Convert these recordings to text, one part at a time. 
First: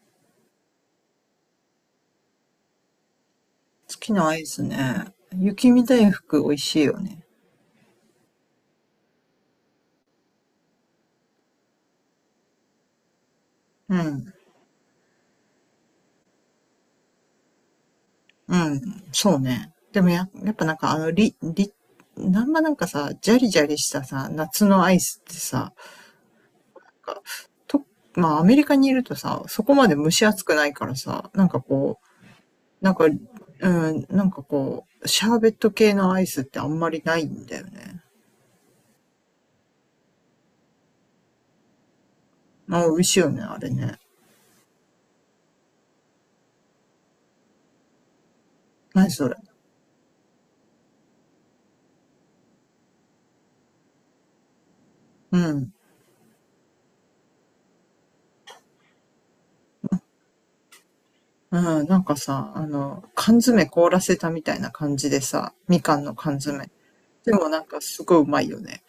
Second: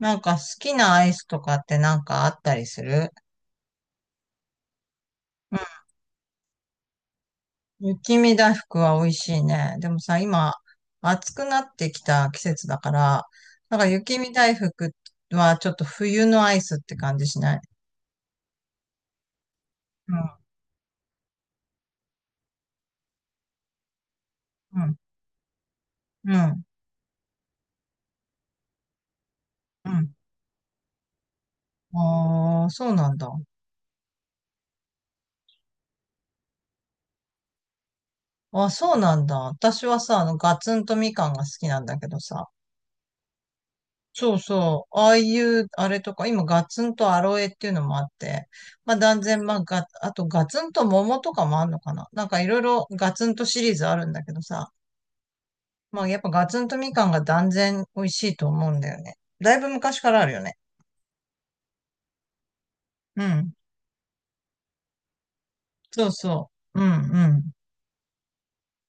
なんか好きなアイスとかってなんかあったりする？好きなアイスね。うん。雪見大福美味しいよね。雪見大福は美味しいね。でもさ、今、暑くなってきた季節だから、なんかう雪見ん。大福はちょっと冬のアイスって感じしない？うん。そうね。でもうん、やっぱなんかあの、り、り、なんまなんかさ、ジャリジャリしたさ、夏うのアん、イスってさ、なんうん、かと、まあアメリカにいるとさ、そこうまで蒸ん。し暑くないからさ、なんかこああ、う、そうなんだ。なんかこう、シャーベット系のアイスってあんまりないんだよね。あ、そうなんだ。私はさ、ガツンとみかんが好きなんだけどさ、まあ、美味しいよね、あれね。そうそう。ああいう、あれとか、今、ガツンとアロエっていうのもあって、まあ、何断それ。然、まあ、あと、ガツンと桃とかもあんのかな。なんか、いろいろガツンとシリーズあるんだけどさ、うん。まあ、やっぱガツンとみかんが断然美味しいと思うんだよね。だいぶ昔からあるよね。うん、なんかさ、う缶ん。詰凍らせたみたいな感じでさ、みかんそうの缶そ詰。う。うん、うでもん。なんかすごいうまいよね。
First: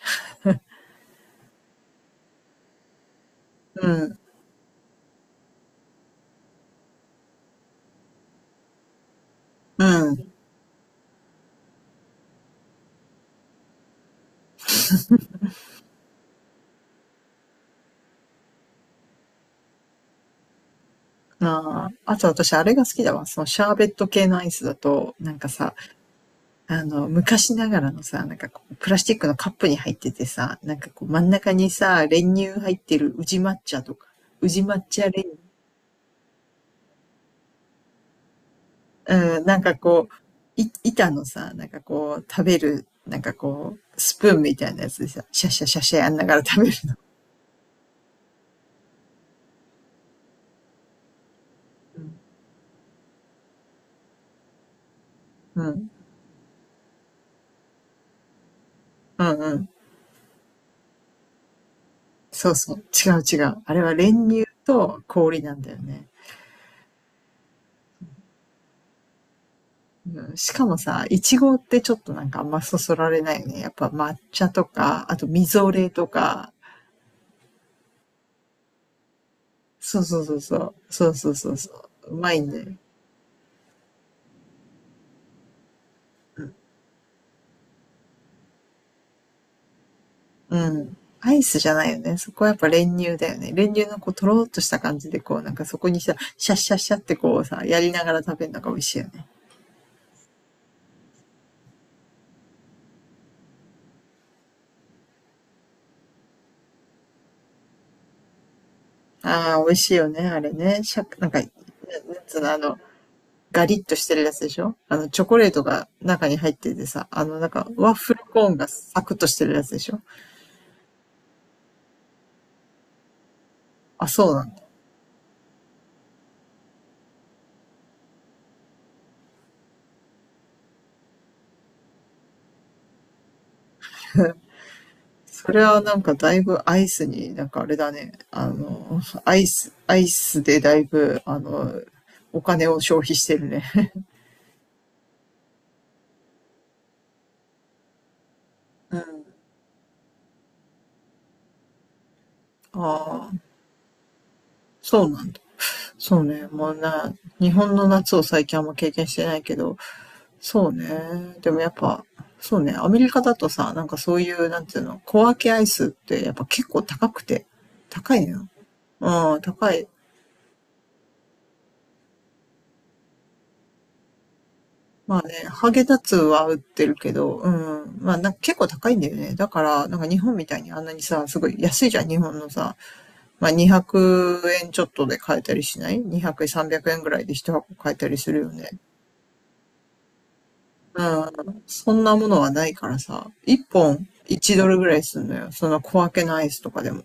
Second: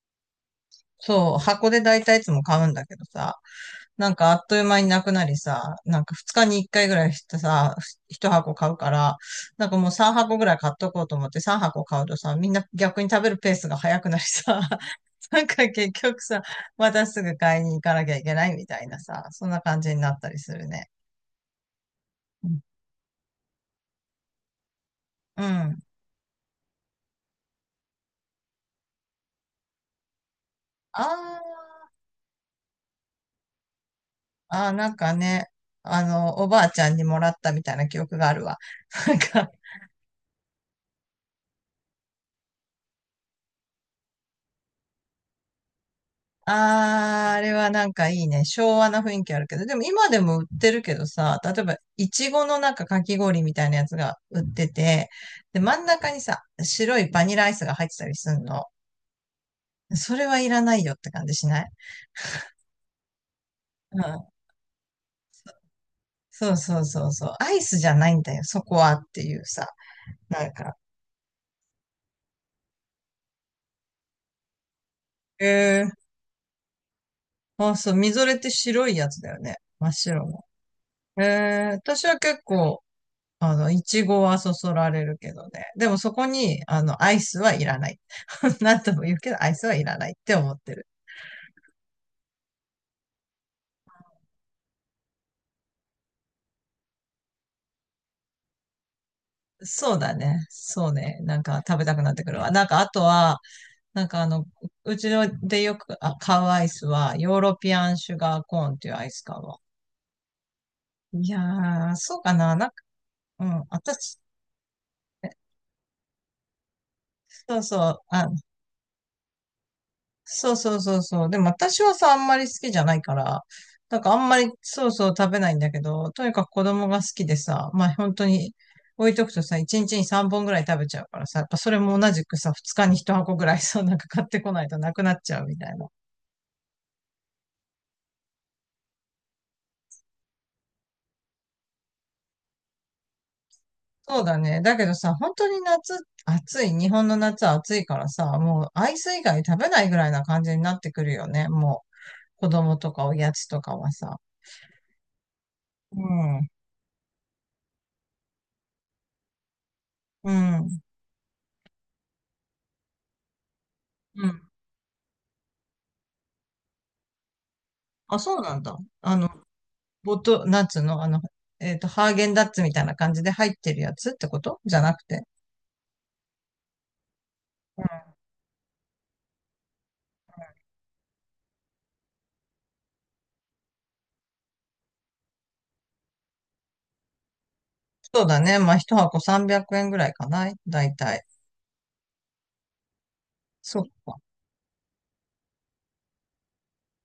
そう。箱で大体いつも買うんだけどさ、うなんん、かあっという間になくなりさ、なんか2日に1回ぐらいしてさ、1箱買うから、なんかうもう3ん。箱ぐらい買っとこうと思って3箱買うとさ、みんな逆に食べるペースが早くなりさ、なんか結局さ、またすぐ買いに行かなきゃいけないみたいなさ、そんな感じになったりするね。ああ、あとう私んあれが好きだわ。そのシャーベット系のアイスだと、なんうかさ、ん。昔ながらのさ、なんかこう、プラスチックのカップに入っててさ、なんかあこう、真ん中にーさ、練乳入ってる宇治抹茶とか、宇治あー、抹なん茶か練乳。ね、おばあちゃんにもらったみたいな記憶があるわ。なんうん、か、なんかこう、板のさ、なんかこう、食べる、なんかこう、スプーンみたいなやつでさ、シャシャシャシャやんながら食べる。あー、あれはなんかいいね。昭和な雰囲気あるけど。でも今でも売ってるけどさ、例えば、ういん。ちごのなんかかき氷みたいなやつが売ってて、で、真ん中にさ、白いバニラアイスが入ってたりすんの。うんうん。それはいらないよって感じしない？そうそう。違う違う。あれはうん。練乳と氷なんだよね。そうそうそうそう。アイスじゃないんだよ、そこはっていうさ。うん、なしんかか、もさ、いちごってちょっとなんかあんまそそられないよね。やっぱ抹茶とか、あとえみぞれー、とか。あ、そう、みぞれって白いやつだよね。真っそうそ白うその。うそう。そうそうそうえそ私う。うはまい結んだよ。構、いちごはそそられるけどね。でもそこに、アイスはいらない。なんとも言うけど、アイスはいらないって思うってる。ん。アイスじゃないよね。そこはやっぱ練乳だよね。練乳のこう、とろーっとした感じで、こう、なんかそこにさ、シャッシャッシャッってこうさ、やりながら食べるのが美味しいよね。そうだね。そうね。なんか食べたくなってくるわ。なんかあとは、なんかうちのでよく買うアイスは、ヨーロピアンシュガーコーンっていうアイス買うあわ。あ、美味しいよね、あれね。いなんか、なんやー、そうかつうの、な。なんか、うん、ガリッとして私、るやつでしょ。チョコレートが中に入っててさ、あの、なんそうか、そワッう、フルあ、コーンがサクッとしてるやつでしょ。そうそうそうそう。でも私はさ、あんまり好きじゃないから、なんあ、かあんそうまなりんだ。そうそう食べないんだけど、とにかく子供が好きでさ、まあ本当に置いとくとさ、1日に3本ぐらい食べちゃうからさ、やっぱそれも同じくさ、2日に1箱ぐらいさ、なんか買ってこないとなくなっちゃうそみれたいはな。なんかだいぶアイスに、なんかあれだね、あの、アイスでだいぶ、あの、お金を消費してるね。そうだね。だけどさ、本当に夏、暑い。日本の夏は暑いからさ、もうア イうん。あス以外食べないぐらいな感じになってくるよね。もう、子供とかおやあ、つとかはさ。そうなんだ。うそうね。ん。もうな、日本の夏を最近あんま経験してないけど、うそうん。ね。でもやっぱ、そうね。アメリカだとさ、なんかそうういん。う、なんていうの、小分けアイスってやっぱ結構高くて、高あ、いそうのよ。なんだ。うん、高い。なんつうの、ハーゲンダッツみたいな感じで入ってるやつってことじゃなくまあて。ね、ハーゲンダッツは売ってるけど、ううん。ん、まあなんか結構高いんだよね。だから、なんか日本みたいにあんなにさ、すごい安いじゃん、日本のさ。まあ200円ちょっとで買えたりしない？ 200 円、300円ぐらいで一箱買えたりそうすだるよね。ね。まあ、一箱300円ぐらいかな。だいうたい。ん、そんなものはないからさ、1そっ本か。1ドルぐらいするのよ。その小分けのアイスとかでも。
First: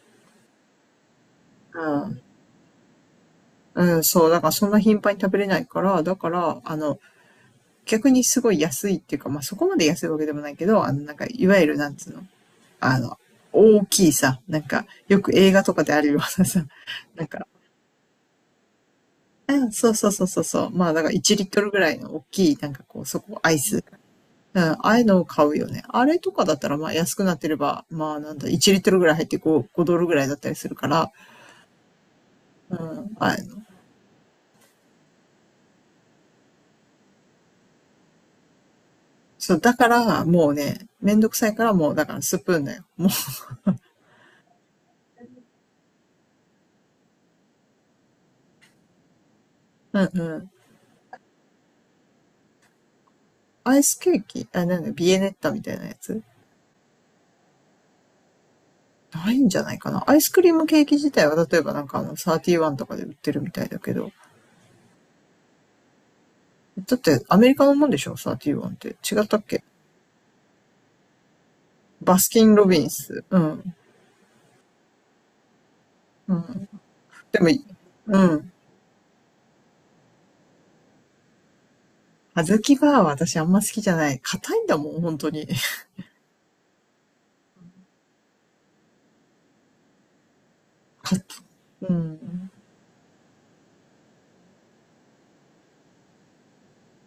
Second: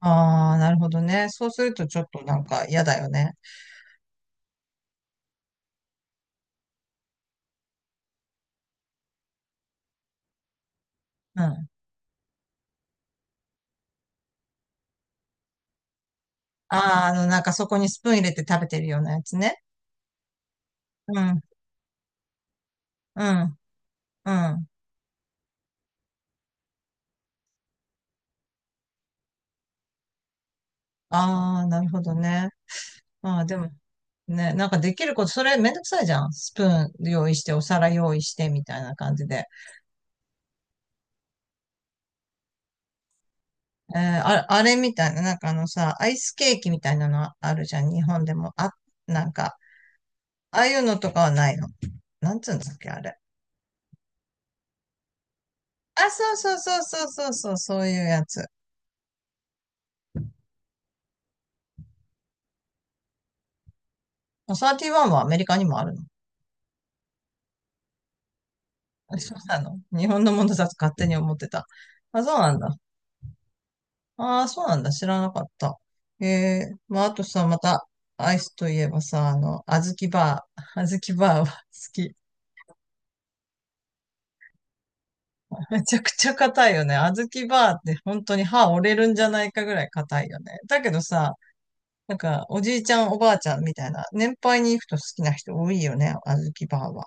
ああ、なるほどね。そうするうとちょっん、となんか嫌だよね。うん、そう、だからそんな頻繁に食べれないから、だから、あの、逆にすごい安いっていうか、まあ、そこまで安いわけでもないけど、あの、なんか、うん。いわあゆる、なんつうの、あの、大きいさ、なんか、よく映画とかであるようなさ、あ、なんなんか、かそこにスプーン入れて食べてるようなやつうね。ん、そうそうそうそうそう、まあ、だからう1ん、リットルぐらいの大きい、なんかこう、うアん、イス。うん。あうん、ああいうのを買うよね。あれとかだったら、まあ安くなってれば、まあなんだ、1リットルぐらい入って 5, 5ドルぐらいだったりするから、あ、なるほどね。うん、ああいまあ、うでの。も、ね、なんかできること、それめんどくさいじゃん。スプーン用意して、お皿用意して、みたいな感じで。そう、だから、もうね、めんどくさいからもう、だからスプーンだよ。あれみたいな、なんかあのさ、アイスケーキみたいなのあるじゃん、日本でも。あ、なんか、うんうん。ああいうのとかはないの？なんつうんだっけ、あれ。アイスケーキ、あ、なんだ、ビエネッタみたいなやあ、つ。そうそうそうそうそうそう、そういうやつ。ないんじゃないかな。アイスクリームケーキ自体は、例えばなんかあの、サーティワンとかで売ってるみたいだけど。サーティワンはアメリカにもあるの？だって、アメリカのもんでしょ、サーティワンって。あ、違っそうたっなけ。の。日本のものだと勝手に思ってた。バあ、スそうキなン・んロだ。ビンス。うん。ああ、そうなんだ。知らなかった。えうん。えまあ、あとでさ、も、また、うアイん。スといえばさ、あずきバー。あずきバーは好き。小豆バーは私あんま好きじゃない。硬いんだもん、本当に。めちゃくちゃ硬いよね。小豆バーって本当に歯折れるんじゃないかぐらい硬いよね。だけど 硬い。さ、うなんかん。おじいちゃんおばあちゃんみたいな、年配に行くと好きな人多いよね、小豆バーは。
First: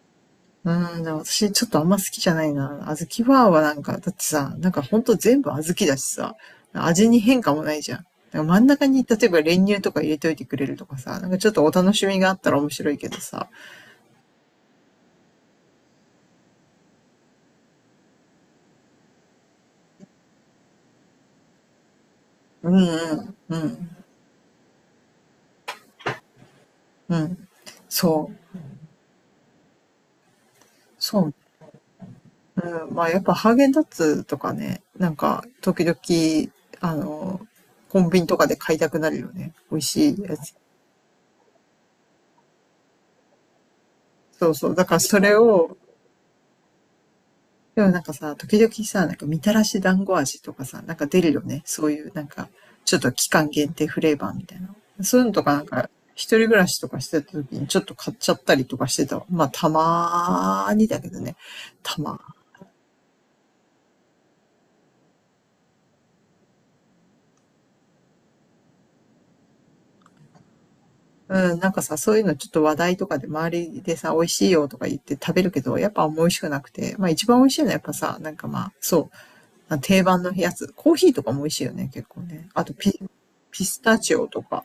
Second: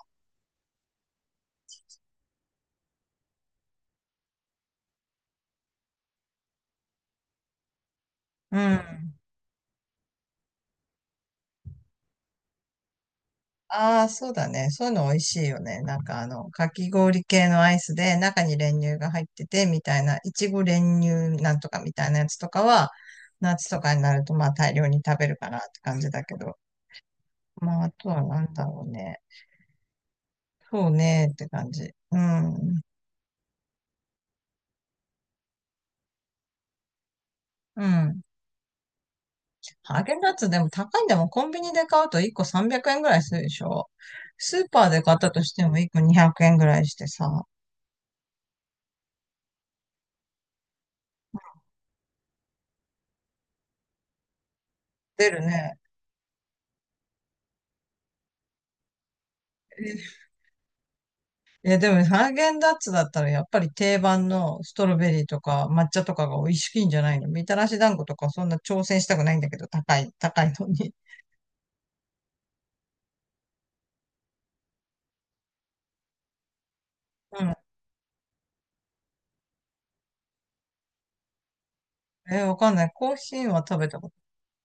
うん、でも私ちょっとあんま好きじゃないな。小豆バーはなんか、だってさ、なんかほんと全部小豆だしさ、味に変化もないじゃん。なんかう真ん中に、ん。例えば練乳とか入れといてくれるとかさ、なんかちょっとお楽しみがあったら面白いけどさ。ああ、そうだね。そういうの美味しいよね。なんかかき氷系のアイスで中に練乳が入っててみたいな、いちご練乳なんとかみたいなやつとかうんうは、ん、う夏とかにん、なるとまあ大量に食べるかなって感じだけど。うん。まああとはそなんう、だろうね。そうそねっう。て感じ。うん。うん、まあやっぱハーゲンダッツとかね、なんか時々、あの、うコンビん。ニとかで買いたくなるよね。美味ハーしゲンいダッやツつ。でも高いんだもん。コンビニで買うと1個300円ぐらいするでしょ。そうスーそう。パだーからで買っそたれとしてを、も1個200円ぐらいしてさ、でもなんかさ、時々さ、なんかみたらし団子味とかさ、なんか出るよね。そういうなんか、ちょっと期間限定フレーバーみたいな。そういう出のるとかなんね。か、一人暮らしとかしてた時にちょっと買っちゃったりとかしてた。まあ、たまーにだけどね。え、でたもまハーゲンダッツだったらやっぱり定番のストロベリーとか抹茶とかが美味しいんじゃないの？みたらし団子とかそんな挑戦したくないんだけど、高い、高いのに。ー。うん、なんかさ、そういうのちょっと話題とかで周りでさ、美味しいよとか言って食べるけど、やっぱあんま美味しくなくて。まあ一番う美味ん。しいのはやっぱさ、なんかまあ、そう。定番のやつ。コーヒーとかも美味しいよね、結構え、ね。わあかんとない。コーヒーはピ食スべタたこと。チオとか。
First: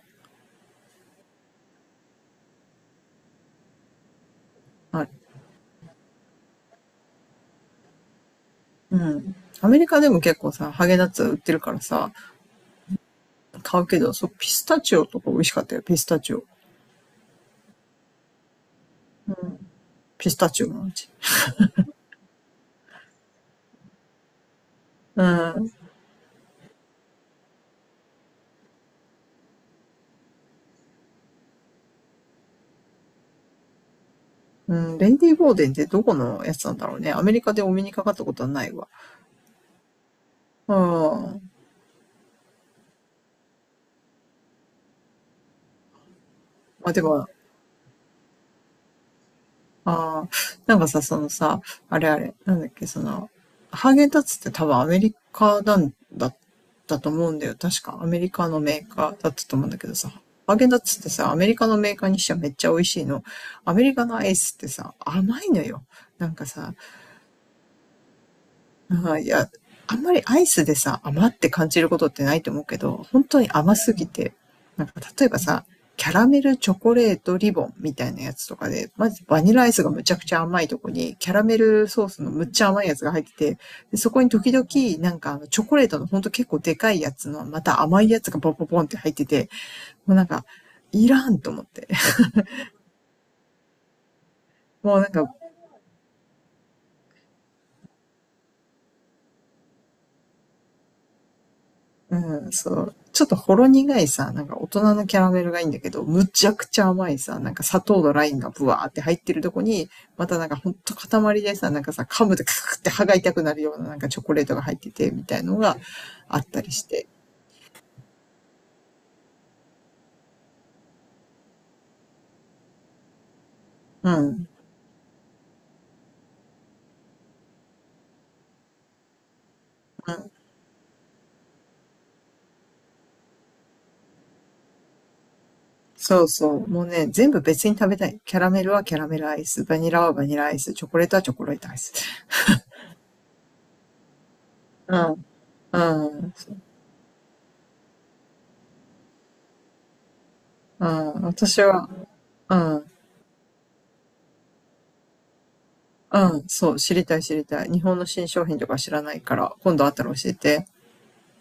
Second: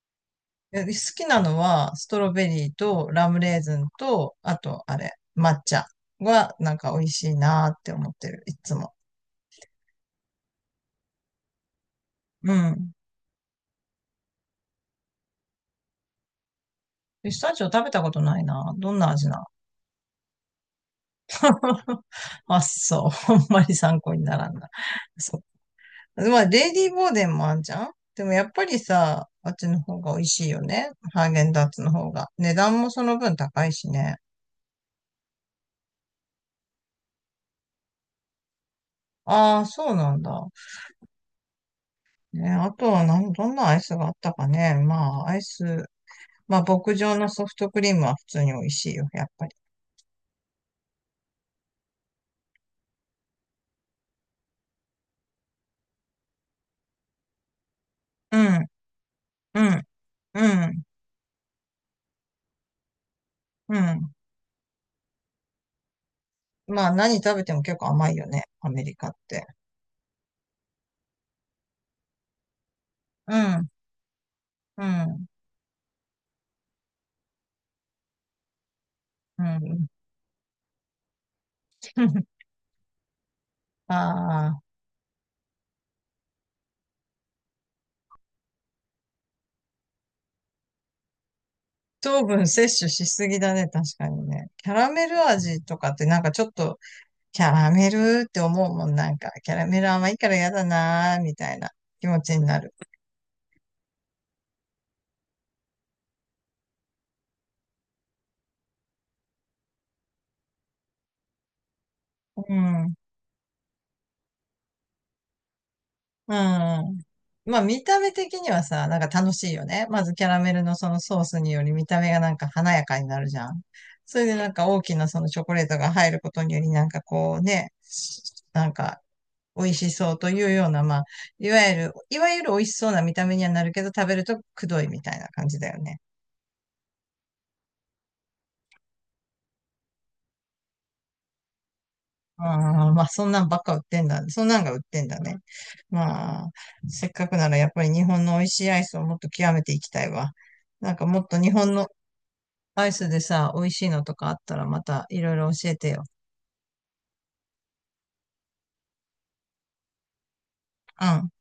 え、好きなのはストロベリーとラムレーズンと、あとああれ、れ、抹茶はなんか美味しいなーって思ってる、いつも。うん。アメリカでも結構さ、ハーゲンダッツ売ってるからさ、うん。買うけど、そう、ピスタチオとか美味しかったよ、ピスタチオ。ピスタチオ食べたことないな。どんな味うな？ ん。ピスタチオの味。あ、そう。あんまり参考にならんな。うそん。う。まあ、レディーボーデンもあんじゃん。でもやっぱりさ、あっちの方が美味しいよね。ハーゲンダッツの方が。値段もその分高いしね。うん。レンディー・ボーデンってどこのやつなんだろうね。アメリカでお目にかかったことはないわ。ああ、そうなんだ。うん。ね、あとはどんなアイスがあったかね。まあ、アイス。まあ、まあ、牧で場も、のソフトクリームは普通に美味しいよ、やっぱり。ああ、なんかさ、そのさ、あれあれ、なんだっけ、その、ハーゲンダッツって多分アメリカなんだったと思うんだよ。確かアメリうカのん、メーカーだったとう思うんだん、けどさ、うハーゲンダッん、ツってさ、アメリカのメーカーにしてはめっちゃ美味しいの。アうメリカん。のアイスってさ、甘いのよ。なんかさ、まあ、何食べても結構甘いよね、アメリカっああ、いて。や、あんまりアイスでさ、甘って感じることってないと思うけど、本う当にん、甘すぎて、うなんか例ん、えばさ、キャラメルチョコレートリボンみたいなやつとかで、まずバうニラアイスん。がむちゃくちゃ甘いとこに、キャラメルソースのむ っちゃ甘いやつが入ってて、あでそこに時あ、々なんかチョコレートのほんと結構でかいやつの、また甘いやつがポンポンポンって入ってて、もうなんか、いらんと思って。糖分摂取しすぎだね、確かにね。キャラもうメなんルか、味とかってなんかちょっと、キャラメルって思うもん、なんか、キャラメル甘いから嫌だなー、みたいな気持ちにうん、なそる。う。ちょっとほろ苦いさ、なんか大人のキャラメルがいいんだけど、むちゃくちゃ甘いさ、なんか砂糖のラインがブワーって入ってるとこに、またなんかほんと塊でさ、なんかさ、噛むうとカクっん。うて歯ん。が痛くなるようななんかチョコレートが入ってて、みたいのがあったりして。まあ見た目的にはさ、なんか楽しいよね。まずキャラメルのそのソースにより見た目がなんか華やかになるじゃん。うそれでん。なんか大きなそのチョコレートが入ることによりなんかこうね、なんか美味しうそうとん、いうような、まあ、いわゆる、美味しそうな見た目にはなるけど、食べるとくどいみたいな感じだよね。そうそう。もうね、全部別に食べたい。キャラメルはキャラメルアイス、バニラはバニラアイス、チョコレートはチョコレートアイス。ああ、まあ、そんなんばっか売ってんだ。そんなんが売っうてんだん、ね。うん、まあ、せっかくならやっぱり日本の美味しいアイスをもっと極めていきたいわ。うなんかん、もっと日私本は、のうん。アイスでさ、美味しいのとかあったらまたいろいろ教えてよ。うん、そう、知りたい知りたい。日本の新商品とか知らないから、今度あったら教えて。うん。